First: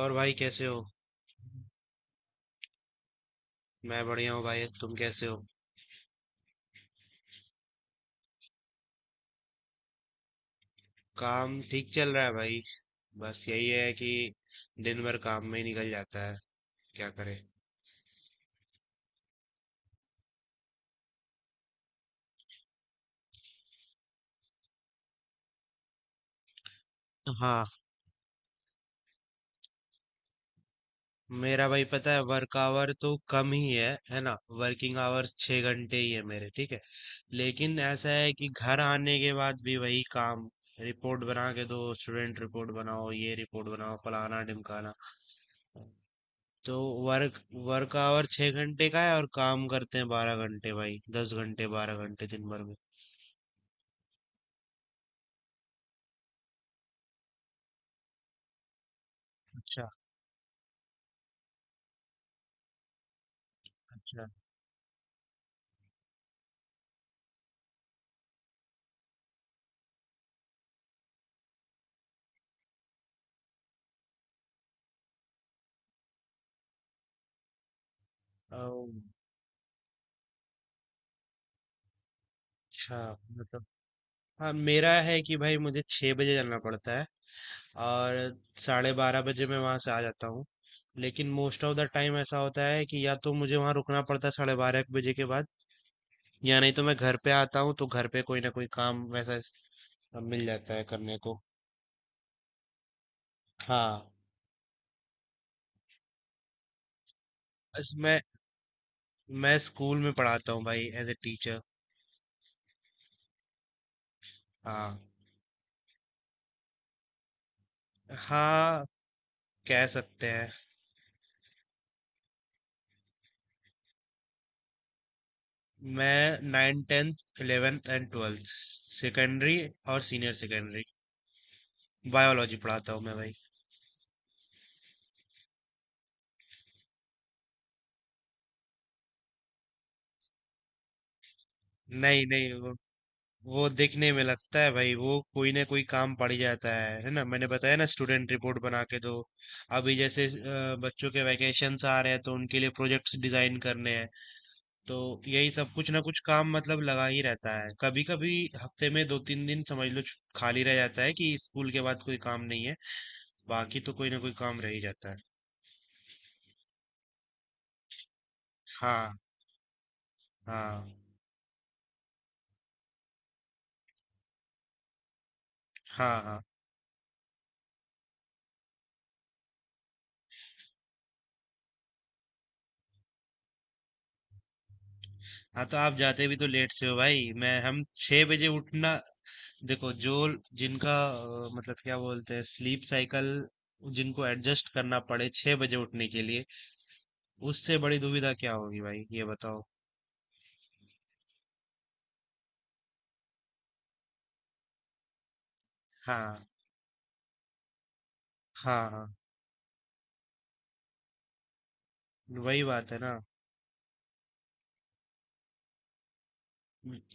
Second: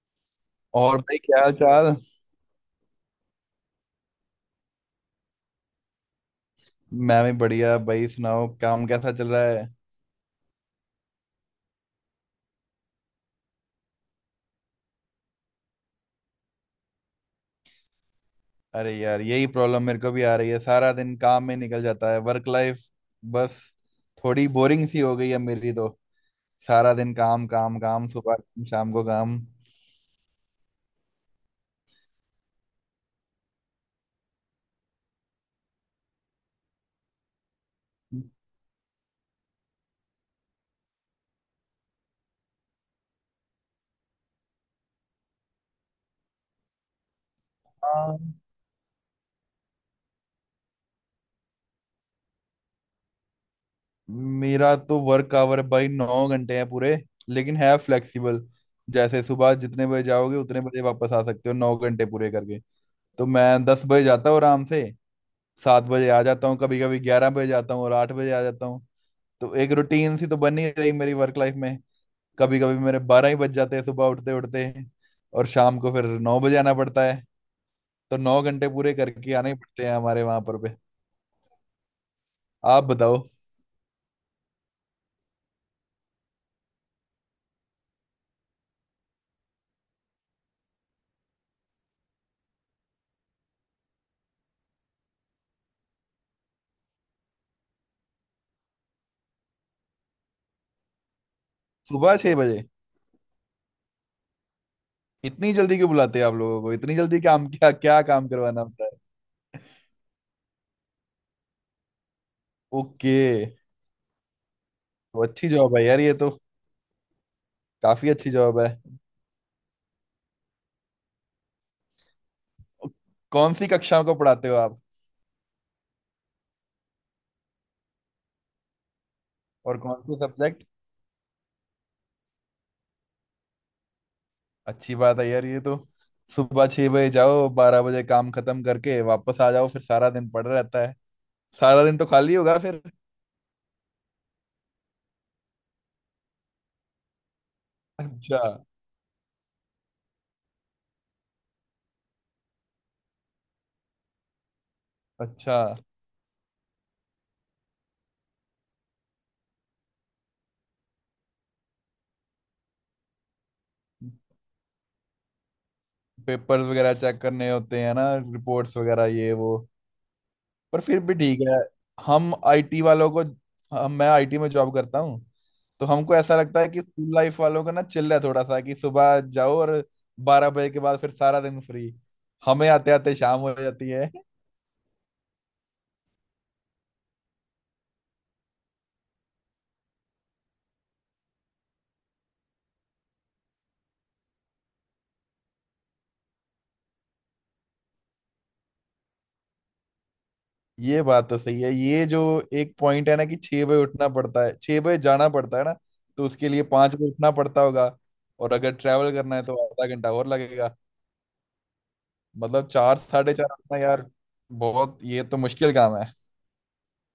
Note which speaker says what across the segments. Speaker 1: और भाई, कैसे हो?
Speaker 2: और भाई, क्या हाल चाल?
Speaker 1: मैं बढ़िया हूँ भाई, तुम कैसे हो?
Speaker 2: मैं भी बढ़िया भाई। सुनाओ, काम कैसा चल रहा है?
Speaker 1: काम ठीक चल रहा है भाई। बस यही है कि दिन भर काम में ही निकल जाता है। क्या करें?
Speaker 2: अरे यार, यही प्रॉब्लम मेरे को भी आ रही है। सारा दिन काम में निकल जाता है। वर्क लाइफ बस थोड़ी बोरिंग सी हो गई है मेरी तो। सारा दिन काम
Speaker 1: हाँ,
Speaker 2: काम काम, सुबह काम, शाम को काम।
Speaker 1: मेरा भाई पता है वर्क आवर तो कम ही है ना? वर्किंग आवर्स 6 घंटे ही है मेरे, ठीक है? लेकिन ऐसा है कि घर आने के बाद भी वही काम। रिपोर्ट बना के दो, स्टूडेंट रिपोर्ट बनाओ, ये रिपोर्ट बनाओ, फलाना ढिमकाना। तो वर्क वर्क
Speaker 2: हाँ,
Speaker 1: आवर 6 घंटे का है और काम करते हैं 12 घंटे भाई, 10 घंटे, 12 घंटे दिन भर में।
Speaker 2: मेरा तो वर्क आवर भाई 9 घंटे हैं पूरे। लेकिन है फ्लेक्सिबल। जैसे सुबह जितने
Speaker 1: अच्छा।
Speaker 2: बजे जाओगे उतने बजे वापस आ सकते हो 9 घंटे पूरे करके। तो मैं 10 बजे
Speaker 1: अच्छा।
Speaker 2: जाता हूँ आराम से। 7 बजे आ जाता हूँ। कभी कभी 11 बजे जाता हूँ और 8 बजे आ जाता हूँ। तो एक रूटीन सी तो बन ही रही मेरी वर्क लाइफ में। कभी कभी मेरे 12 ही बज जाते हैं सुबह उठते उठते। और शाम को फिर 9 बजे आना पड़ता है। तो 9 घंटे
Speaker 1: ओ,
Speaker 2: पूरे करके आने ही पड़ते हैं हमारे वहां पर पे। आप
Speaker 1: अच्छा।
Speaker 2: बताओ।
Speaker 1: मतलब, हाँ मेरा है कि भाई मुझे 6 बजे जाना पड़ता है और 12:30 बजे मैं वहाँ से आ जाता हूँ। लेकिन मोस्ट ऑफ द टाइम ऐसा होता है कि या तो मुझे वहाँ रुकना पड़ता है 12:30-1 बजे के बाद, या नहीं तो मैं घर पे आता हूँ तो घर पे कोई ना कोई काम मिल जाता है करने को।
Speaker 2: सुबह 6 बजे
Speaker 1: हाँ।
Speaker 2: इतनी जल्दी क्यों बुलाते हैं आप लोगों को? इतनी जल्दी काम, क्या
Speaker 1: बस
Speaker 2: क्या
Speaker 1: मैं
Speaker 2: काम करवाना होता है?
Speaker 1: मैं स्कूल में पढ़ाता हूँ भाई, एज ए टीचर।
Speaker 2: ओके।
Speaker 1: हाँ
Speaker 2: तो अच्छी जॉब है यार ये तो। काफी अच्छी जॉब है।
Speaker 1: हाँ। कह सकते हैं।
Speaker 2: कौन सी कक्षाओं को पढ़ाते हो आप?
Speaker 1: मैं nine tenth eleventh and twelfth, secondary
Speaker 2: और कौन
Speaker 1: और
Speaker 2: से
Speaker 1: सीनियर
Speaker 2: सब्जेक्ट?
Speaker 1: सेकेंडरी, बायोलॉजी पढ़ाता हूँ मैं भाई।
Speaker 2: अच्छी बात है यार ये तो। सुबह 6 बजे जाओ, 12 बजे काम खत्म करके वापस आ जाओ, फिर सारा दिन पड़ा रहता है। सारा दिन तो
Speaker 1: नहीं
Speaker 2: खाली
Speaker 1: नहीं,
Speaker 2: होगा
Speaker 1: वो,
Speaker 2: फिर।
Speaker 1: वो दिखने में लगता है भाई, वो कोई ना कोई काम पड़ ही जाता है ना? मैंने बताया ना, स्टूडेंट
Speaker 2: अच्छा।
Speaker 1: रिपोर्ट बना के दो। अभी जैसे बच्चों के वैकेशंस आ रहे हैं तो उनके लिए प्रोजेक्ट्स डिजाइन करने हैं। तो यही
Speaker 2: अच्छा।
Speaker 1: सब कुछ ना कुछ काम मतलब लगा ही रहता है। कभी कभी हफ्ते में दो तीन दिन समझ लो खाली रह जाता है कि स्कूल के बाद कोई काम नहीं है। बाकी तो कोई ना कोई काम रह ही जाता है।
Speaker 2: पेपर्स वगैरह चेक करने होते हैं ना, रिपोर्ट्स वगैरह
Speaker 1: हाँ।
Speaker 2: ये वो। पर
Speaker 1: हाँ।
Speaker 2: फिर भी ठीक है। हम आईटी वालों को। हम मैं आईटी में जॉब करता हूँ। तो हमको
Speaker 1: हाँ।
Speaker 2: ऐसा
Speaker 1: हाँ।
Speaker 2: लगता है कि स्कूल लाइफ वालों का ना चिल है थोड़ा सा, कि सुबह जाओ और 12 बजे के बाद फिर सारा दिन फ्री। हमें आते आते शाम हो जाती है।
Speaker 1: हाँ, तो आप जाते भी तो लेट से हो भाई। मैं हम 6 बजे उठना। देखो, जो जिनका, मतलब क्या बोलते हैं, स्लीप साइकिल, जिनको एडजस्ट करना पड़े 6 बजे उठने के लिए, उससे बड़ी दुविधा क्या होगी भाई, ये बताओ।
Speaker 2: ये बात तो सही है। ये जो एक पॉइंट है ना, कि 6 बजे उठना पड़ता है, 6 बजे जाना पड़ता है ना। तो
Speaker 1: हाँ।
Speaker 2: उसके लिए 5 बजे उठना पड़ता होगा। और अगर
Speaker 1: हाँ। हाँ,
Speaker 2: ट्रैवल करना है तो आधा घंटा और लगेगा।
Speaker 1: वही
Speaker 2: मतलब
Speaker 1: बात है
Speaker 2: चार
Speaker 1: ना।
Speaker 2: साढ़े चार उठना यार। बहुत ये तो मुश्किल काम है।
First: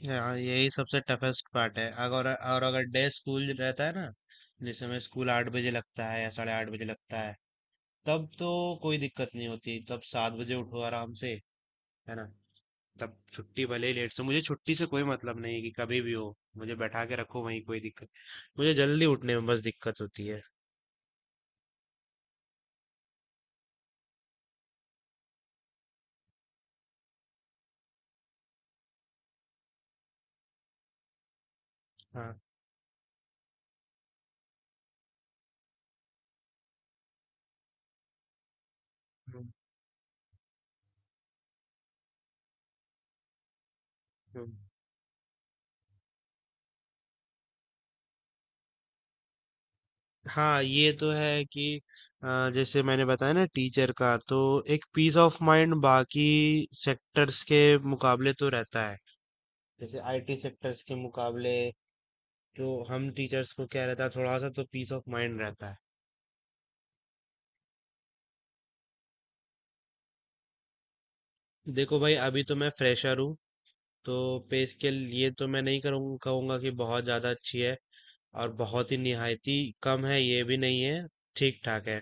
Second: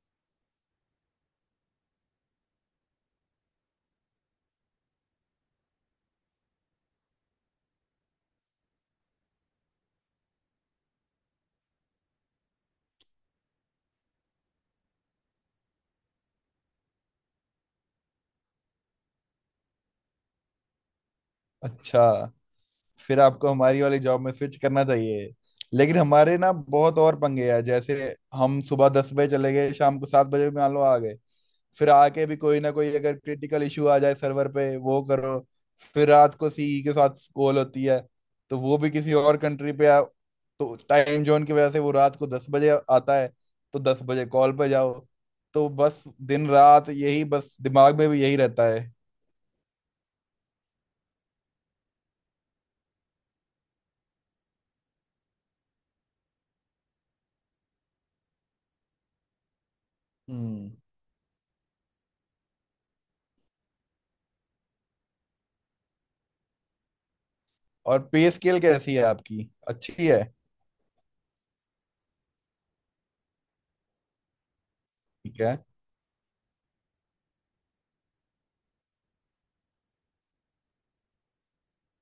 Speaker 1: हाँ, यही सबसे टफेस्ट पार्ट है। अगर, और अगर डे स्कूल रहता है ना, जैसे मैं स्कूल 8 बजे लगता है या 8:30 बजे लगता है, तब तो कोई दिक्कत नहीं होती, तब 7 बजे उठो आराम से, है ना? तब छुट्टी भले ही लेट से, मुझे छुट्टी से कोई मतलब नहीं है कि कभी भी हो, मुझे बैठा के रखो वहीं, कोई दिक्कत। मुझे जल्दी उठने में बस दिक्कत होती है।
Speaker 2: अच्छा। फिर आपको हमारी वाली जॉब में स्विच करना चाहिए। लेकिन हमारे ना बहुत और पंगे हैं। जैसे हम सुबह 10 बजे चले गए, शाम को 7 बजे मान लो आ गए। फिर आके भी
Speaker 1: हाँ।
Speaker 2: कोई ना कोई अगर क्रिटिकल इशू आ जाए सर्वर पे, वो करो। फिर रात को सीई के साथ कॉल होती है। तो वो भी किसी और
Speaker 1: हम्म,
Speaker 2: कंट्री पे आ। तो टाइम जोन की वजह से वो रात को 10 बजे आता है। तो 10 बजे
Speaker 1: हम्म।
Speaker 2: कॉल पे जाओ। तो बस दिन रात यही, बस दिमाग में भी यही रहता है।
Speaker 1: हाँ, ये तो है कि जैसे मैंने बताया ना, टीचर का तो एक पीस ऑफ माइंड बाकी सेक्टर्स के मुकाबले तो रहता है, जैसे आईटी
Speaker 2: हम्म।
Speaker 1: सेक्टर्स के मुकाबले। तो हम टीचर्स को क्या रहता है, थोड़ा सा तो पीस ऑफ माइंड रहता है।
Speaker 2: और पे स्केल कैसी है आपकी? अच्छी है?
Speaker 1: देखो भाई, अभी तो मैं फ्रेशर हूँ, तो पे स्केल ये
Speaker 2: ठीक
Speaker 1: तो
Speaker 2: है।
Speaker 1: मैं नहीं करूँ कहूँगा कि बहुत ज़्यादा अच्छी है। और बहुत ही निहायती कम है ये भी नहीं है। ठीक ठाक है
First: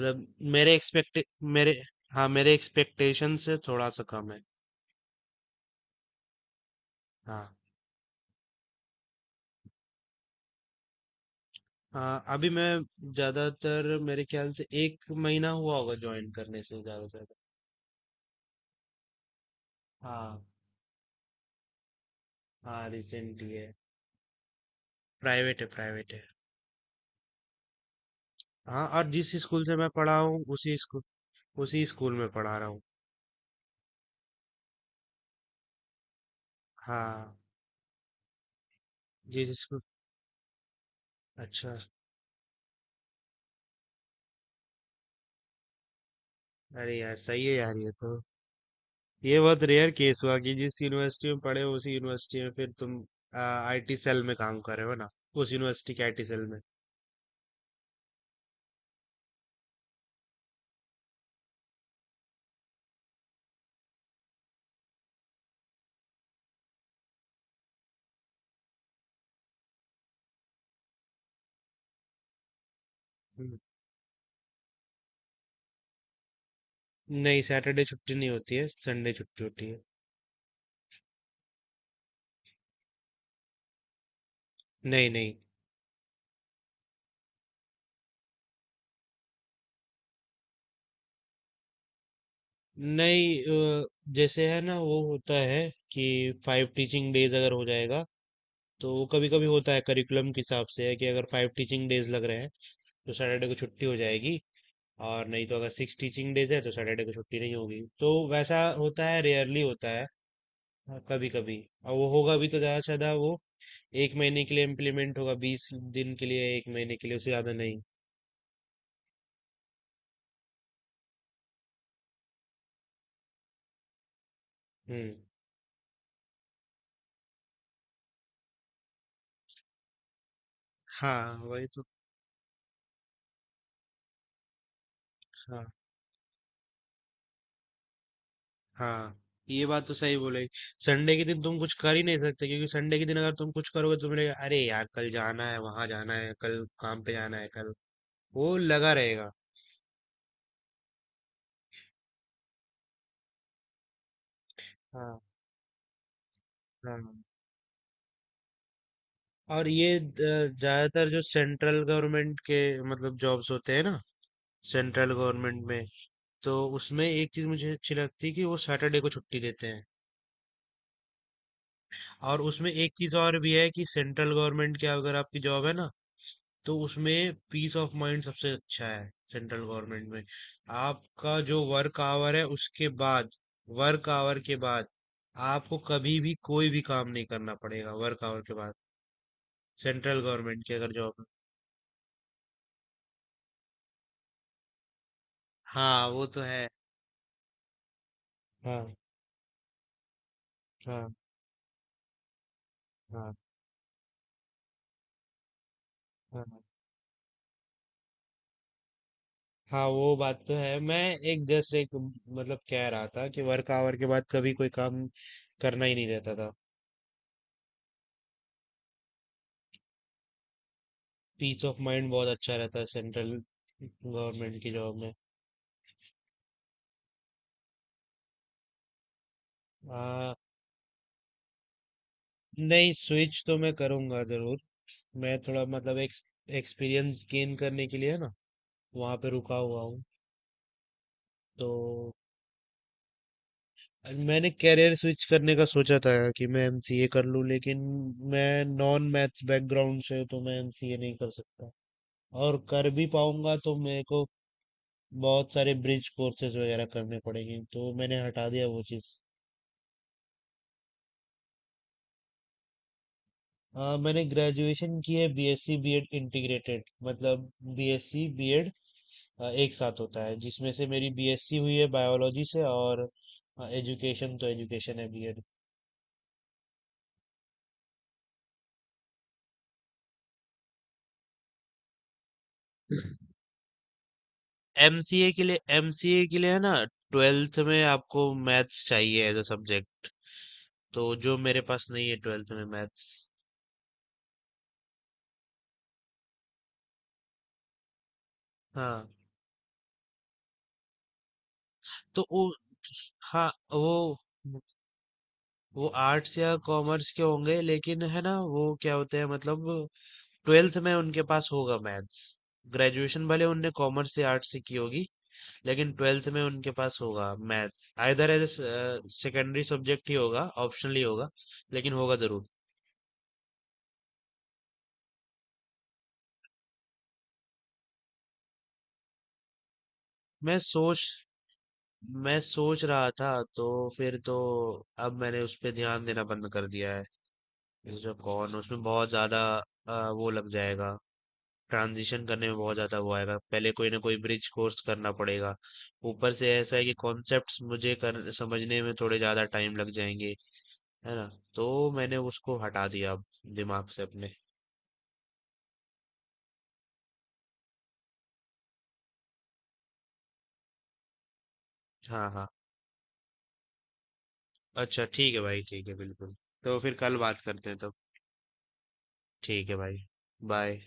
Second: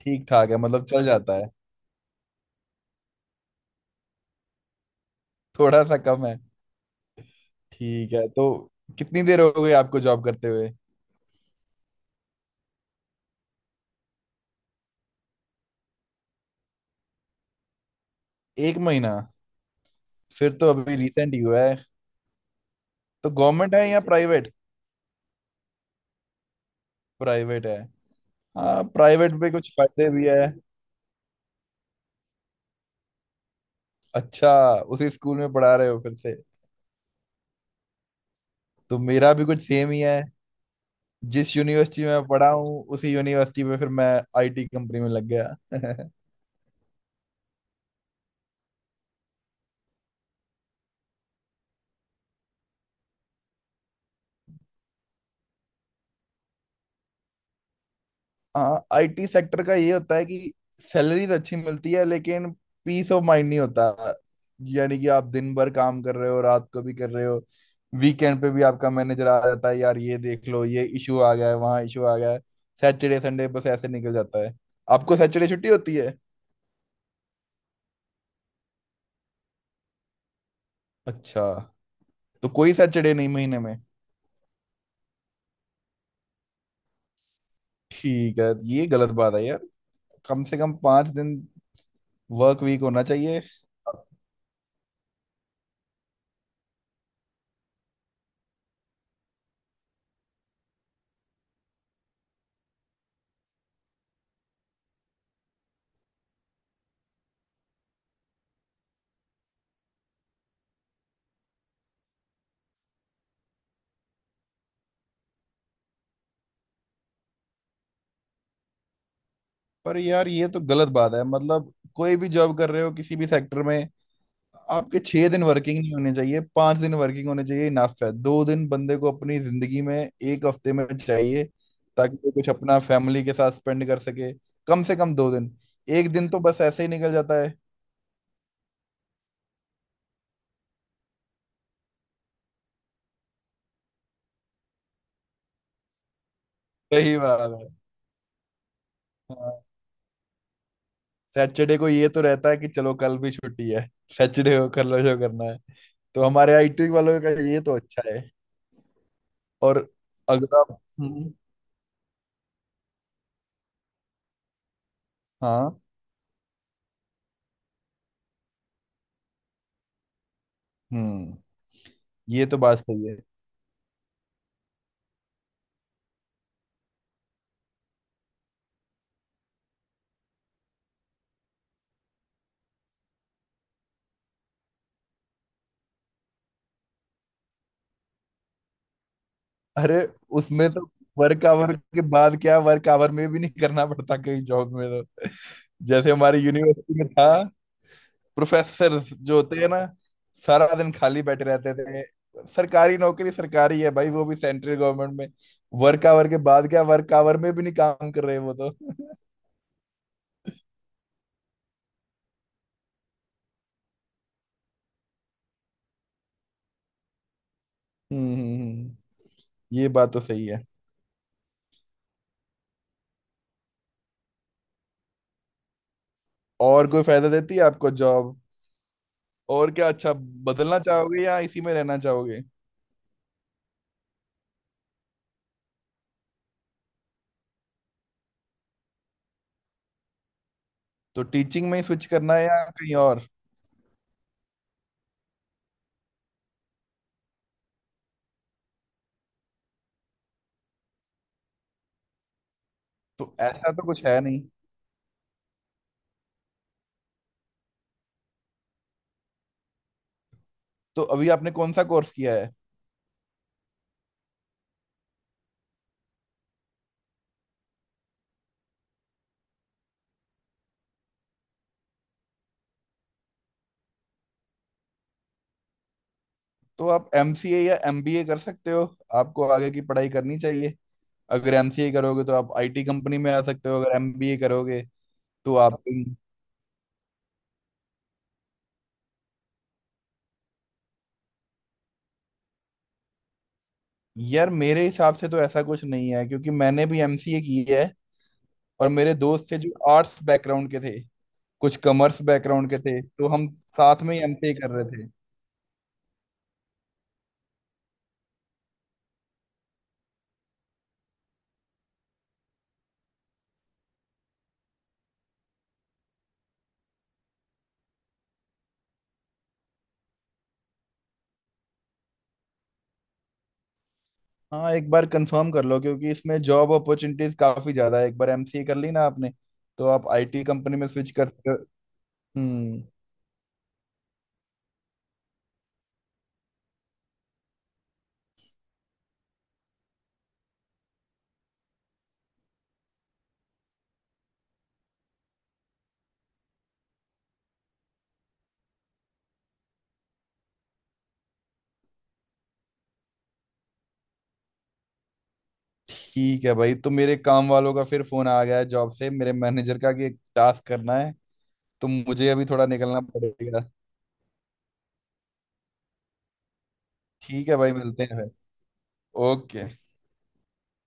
Speaker 2: ठीक ठाक है
Speaker 1: मेरे
Speaker 2: मतलब चल
Speaker 1: एक्सपेक्ट
Speaker 2: जाता है।
Speaker 1: मेरे हाँ, मेरे एक्सपेक्टेशन से थोड़ा सा कम है।
Speaker 2: थोड़ा सा कम है।
Speaker 1: हाँ।
Speaker 2: ठीक है। तो कितनी देर हो गई आपको जॉब करते हुए?
Speaker 1: हाँ, अभी मैं ज़्यादातर मेरे ख्याल से एक महीना हुआ होगा ज्वाइन करने से, ज़्यादा से ज़्यादा।
Speaker 2: एक महीना?
Speaker 1: हाँ
Speaker 2: फिर तो अभी रिसेंट ही हुआ है।
Speaker 1: हाँ।
Speaker 2: तो
Speaker 1: रिसेंटली है।
Speaker 2: गवर्नमेंट है या प्राइवेट?
Speaker 1: प्राइवेट है, प्राइवेट है।
Speaker 2: प्राइवेट है। हाँ,
Speaker 1: हाँ, और जिस
Speaker 2: प्राइवेट में
Speaker 1: स्कूल
Speaker 2: कुछ
Speaker 1: से मैं
Speaker 2: फायदे
Speaker 1: पढ़ा
Speaker 2: भी
Speaker 1: हूँ,
Speaker 2: है।
Speaker 1: उसी स्कूल में पढ़ा रहा हूँ।
Speaker 2: अच्छा। उसी स्कूल में पढ़ा रहे हो फिर से?
Speaker 1: हाँ।
Speaker 2: तो मेरा भी कुछ
Speaker 1: जिस स्कूल
Speaker 2: सेम ही है। जिस
Speaker 1: अच्छा।
Speaker 2: यूनिवर्सिटी में मैं पढ़ा हूँ उसी यूनिवर्सिटी में फिर मैं आईटी कंपनी में लग गया
Speaker 1: अरे यार, सही है यार, ये तो। ये बहुत रेयर केस हुआ कि जिस यूनिवर्सिटी में पढ़े हो उसी यूनिवर्सिटी में फिर तुम आईटी सेल में काम कर रहे हो ना, उस यूनिवर्सिटी के आईटी सेल में।
Speaker 2: हाँ, आईटी सेक्टर का ये होता है कि सैलरी तो अच्छी मिलती है लेकिन पीस ऑफ माइंड नहीं होता। यानी कि आप दिन भर काम कर रहे हो, रात को भी कर रहे हो। वीकेंड पे भी आपका मैनेजर आ जाता है, यार ये देख लो ये इशू आ गया है, वहाँ इशू आ गया है। सैटरडे संडे
Speaker 1: हम्म।
Speaker 2: बस ऐसे निकल जाता है। आपको सैटरडे छुट्टी होती है?
Speaker 1: नहीं, सैटरडे छुट्टी नहीं होती है, संडे छुट्टी होती है।
Speaker 2: अच्छा। तो कोई सैटरडे नहीं महीने में?
Speaker 1: नहीं नहीं।
Speaker 2: ठीक है। ये गलत बात है यार। कम से कम 5 दिन वर्क वीक होना
Speaker 1: नहीं,
Speaker 2: चाहिए।
Speaker 1: जैसे है ना वो होता है कि 5 टीचिंग डेज अगर हो जाएगा तो वो कभी कभी होता है करिकुलम के हिसाब से, है कि अगर 5 टीचिंग डेज लग रहे हैं तो सैटरडे को छुट्टी हो जाएगी। और नहीं तो अगर 6 टीचिंग डेज है तो सैटरडे को छुट्टी नहीं होगी। तो वैसा होता है, रेयरली होता है। हाँ, कभी कभी। और वो होगा भी तो ज्यादा से ज्यादा वो एक महीने के लिए इम्प्लीमेंट होगा, 20 दिन के लिए, एक महीने के लिए, उससे ज्यादा नहीं।
Speaker 2: पर यार ये तो गलत बात है, मतलब कोई भी जॉब कर रहे हो किसी भी सेक्टर में, आपके
Speaker 1: हम्म।
Speaker 2: 6 दिन वर्किंग नहीं होने चाहिए, 5 दिन वर्किंग होने चाहिए, इनफ है। 2 दिन बंदे को अपनी जिंदगी में एक हफ्ते में
Speaker 1: हाँ,
Speaker 2: चाहिए,
Speaker 1: वही तो।
Speaker 2: ताकि वो कुछ अपना फैमिली के साथ स्पेंड कर सके। कम से कम 2 दिन।
Speaker 1: हाँ,
Speaker 2: एक दिन तो बस ऐसे ही निकल जाता है।
Speaker 1: हाँ, ये बात तो सही बोले। संडे के दिन तुम कुछ कर ही नहीं सकते, क्योंकि संडे के दिन अगर तुम कुछ करोगे तो मिलेगा अरे यार, कल जाना है, वहां जाना है, कल काम पे
Speaker 2: सही
Speaker 1: जाना है
Speaker 2: बात है।
Speaker 1: कल। वो लगा रहेगा।
Speaker 2: हाँ। सैटरडे को ये तो रहता है कि चलो कल भी छुट्टी है। सैटरडे को कल शो
Speaker 1: हाँ।
Speaker 2: करना है। तो हमारे आईटी
Speaker 1: हाँ,
Speaker 2: वालों का ये तो अच्छा है।
Speaker 1: और
Speaker 2: और
Speaker 1: ये
Speaker 2: अगर आप।
Speaker 1: ज्यादातर जो
Speaker 2: हम्म।
Speaker 1: सेंट्रल गवर्नमेंट के मतलब जॉब्स होते हैं ना, सेंट्रल गवर्नमेंट
Speaker 2: हाँ।
Speaker 1: में, तो उसमें एक चीज़ मुझे अच्छी लगती है कि वो सैटरडे को छुट्टी देते हैं।
Speaker 2: हम्म।
Speaker 1: और
Speaker 2: ये तो
Speaker 1: उसमें
Speaker 2: बात
Speaker 1: एक
Speaker 2: सही
Speaker 1: चीज़
Speaker 2: है।
Speaker 1: और भी है कि सेंट्रल गवर्नमेंट की अगर आपकी जॉब है ना, तो उसमें पीस ऑफ माइंड सबसे अच्छा है सेंट्रल गवर्नमेंट में। आपका जो वर्क आवर है, उसके बाद, वर्क आवर के बाद आपको कभी भी कोई भी काम नहीं करना पड़ेगा वर्क आवर के बाद,
Speaker 2: अरे,
Speaker 1: सेंट्रल गवर्नमेंट
Speaker 2: उसमें
Speaker 1: की
Speaker 2: तो
Speaker 1: अगर जॉब है।
Speaker 2: वर्क आवर के बाद क्या, वर्क आवर में भी नहीं करना पड़ता कहीं जॉब में तो
Speaker 1: हाँ,
Speaker 2: जैसे
Speaker 1: वो
Speaker 2: हमारी
Speaker 1: तो है।
Speaker 2: यूनिवर्सिटी में था।
Speaker 1: हाँ।
Speaker 2: प्रोफेसर जो होते हैं ना, सारा दिन
Speaker 1: हाँ।
Speaker 2: खाली बैठे रहते थे। सरकारी नौकरी
Speaker 1: हाँ।
Speaker 2: सरकारी है भाई, वो भी सेंट्रल गवर्नमेंट में। वर्क आवर के
Speaker 1: हाँ।
Speaker 2: बाद क्या, वर्क आवर में भी नहीं काम कर रहे वो तो। हम्म।
Speaker 1: हाँ, वो बात तो है। मैं एक जस्ट एक मतलब कह रहा था कि वर्क आवर के बाद कभी कोई काम करना ही नहीं रहता था।
Speaker 2: हम्म, हम्म। ये बात तो सही है।
Speaker 1: पीस ऑफ माइंड बहुत अच्छा रहता है सेंट्रल गवर्नमेंट की जॉब में।
Speaker 2: और कोई फायदा देती है आपको जॉब? और क्या अच्छा,
Speaker 1: आ,
Speaker 2: बदलना चाहोगे या इसी में रहना चाहोगे?
Speaker 1: नहीं, स्विच तो मैं करूंगा जरूर। मैं थोड़ा मतलब एक एक्सपीरियंस गेन करने के लिए ना, वहाँ पे रुका हुआ हूँ।
Speaker 2: तो
Speaker 1: तो
Speaker 2: टीचिंग में ही स्विच करना है या कहीं और?
Speaker 1: मैंने कैरियर स्विच करने का सोचा था कि मैं एमसीए कर लूँ, लेकिन मैं नॉन मैथ्स बैकग्राउंड से हूं, तो मैं एमसीए नहीं कर सकता। और कर भी
Speaker 2: तो
Speaker 1: पाऊंगा
Speaker 2: ऐसा
Speaker 1: तो
Speaker 2: तो
Speaker 1: मेरे
Speaker 2: कुछ है
Speaker 1: को
Speaker 2: नहीं।
Speaker 1: बहुत सारे ब्रिज कोर्सेज वगैरह करने पड़ेंगे, तो मैंने हटा दिया वो चीज़।
Speaker 2: तो अभी आपने कौन सा कोर्स किया है?
Speaker 1: हाँ, मैंने ग्रेजुएशन की है बीएससी बीएड इंटीग्रेटेड, मतलब बीएससी बीएड एक साथ होता है, जिसमें से मेरी बीएससी हुई है बायोलॉजी से, और एजुकेशन तो एजुकेशन है बीएड।
Speaker 2: तो आप एमसीए या एमबीए कर सकते हो। आपको आगे की पढ़ाई करनी चाहिए। अगर एमसीए करोगे तो आप आईटी कंपनी में आ सकते हो, अगर एमबीए करोगे
Speaker 1: एमसीए के
Speaker 2: तो
Speaker 1: लिए
Speaker 2: आप
Speaker 1: एमसीए के लिए है ना, ट्वेल्थ में आपको मैथ्स चाहिए एज अ सब्जेक्ट, तो जो मेरे पास नहीं है ट्वेल्थ में मैथ्स।
Speaker 2: यार मेरे हिसाब से तो ऐसा कुछ नहीं है, क्योंकि मैंने भी एमसीए की है। और
Speaker 1: हाँ,
Speaker 2: मेरे दोस्त थे जो आर्ट्स बैकग्राउंड के थे, कुछ कॉमर्स
Speaker 1: तो वो,
Speaker 2: बैकग्राउंड के थे। तो
Speaker 1: हाँ,
Speaker 2: हम साथ में
Speaker 1: वो
Speaker 2: ही एमसीए कर रहे थे।
Speaker 1: वो आर्ट्स या कॉमर्स के होंगे, लेकिन है ना वो क्या होते हैं मतलब, ट्वेल्थ में उनके पास होगा मैथ्स। ग्रेजुएशन भले उनने कॉमर्स से आर्ट्स से की होगी, लेकिन ट्वेल्थ में उनके पास होगा maths, either as secondary subject ही होगा, ऑप्शनल ही होगा, लेकिन होगा जरूर।
Speaker 2: हाँ, एक बार कंफर्म कर लो क्योंकि इसमें जॉब अपॉर्चुनिटीज काफी ज्यादा है। एक बार एमसीए कर ली ना आपने, तो आप आईटी
Speaker 1: मैं
Speaker 2: कंपनी में
Speaker 1: सोच
Speaker 2: स्विच कर कर-
Speaker 1: मैं सोच
Speaker 2: हम्म।
Speaker 1: रहा था तो, फिर तो अब मैंने उस पे ध्यान देना बंद कर दिया है। ये जो कौन उसमें बहुत ज्यादा वो लग जाएगा, ट्रांजिशन करने में बहुत ज़्यादा वो आएगा, पहले कोई ना कोई ब्रिज कोर्स करना पड़ेगा। ऊपर से ऐसा है कि कॉन्सेप्ट्स मुझे कर समझने में थोड़े ज़्यादा टाइम लग जाएँगे, है ना? तो मैंने उसको हटा दिया अब दिमाग से अपने।
Speaker 2: ठीक है भाई, तो मेरे काम वालों का फिर फोन आ गया है जॉब से, मेरे मैनेजर का, कि एक टास्क करना है। तो मुझे
Speaker 1: हाँ,
Speaker 2: अभी
Speaker 1: हाँ।
Speaker 2: थोड़ा निकलना पड़ेगा।
Speaker 1: अच्छा ठीक है भाई, ठीक है बिल्कुल। तो फिर कल बात
Speaker 2: ठीक है
Speaker 1: करते
Speaker 2: भाई,
Speaker 1: हैं तब।
Speaker 2: मिलते हैं फिर।
Speaker 1: ठीक
Speaker 2: ओके।
Speaker 1: है भाई, बाय।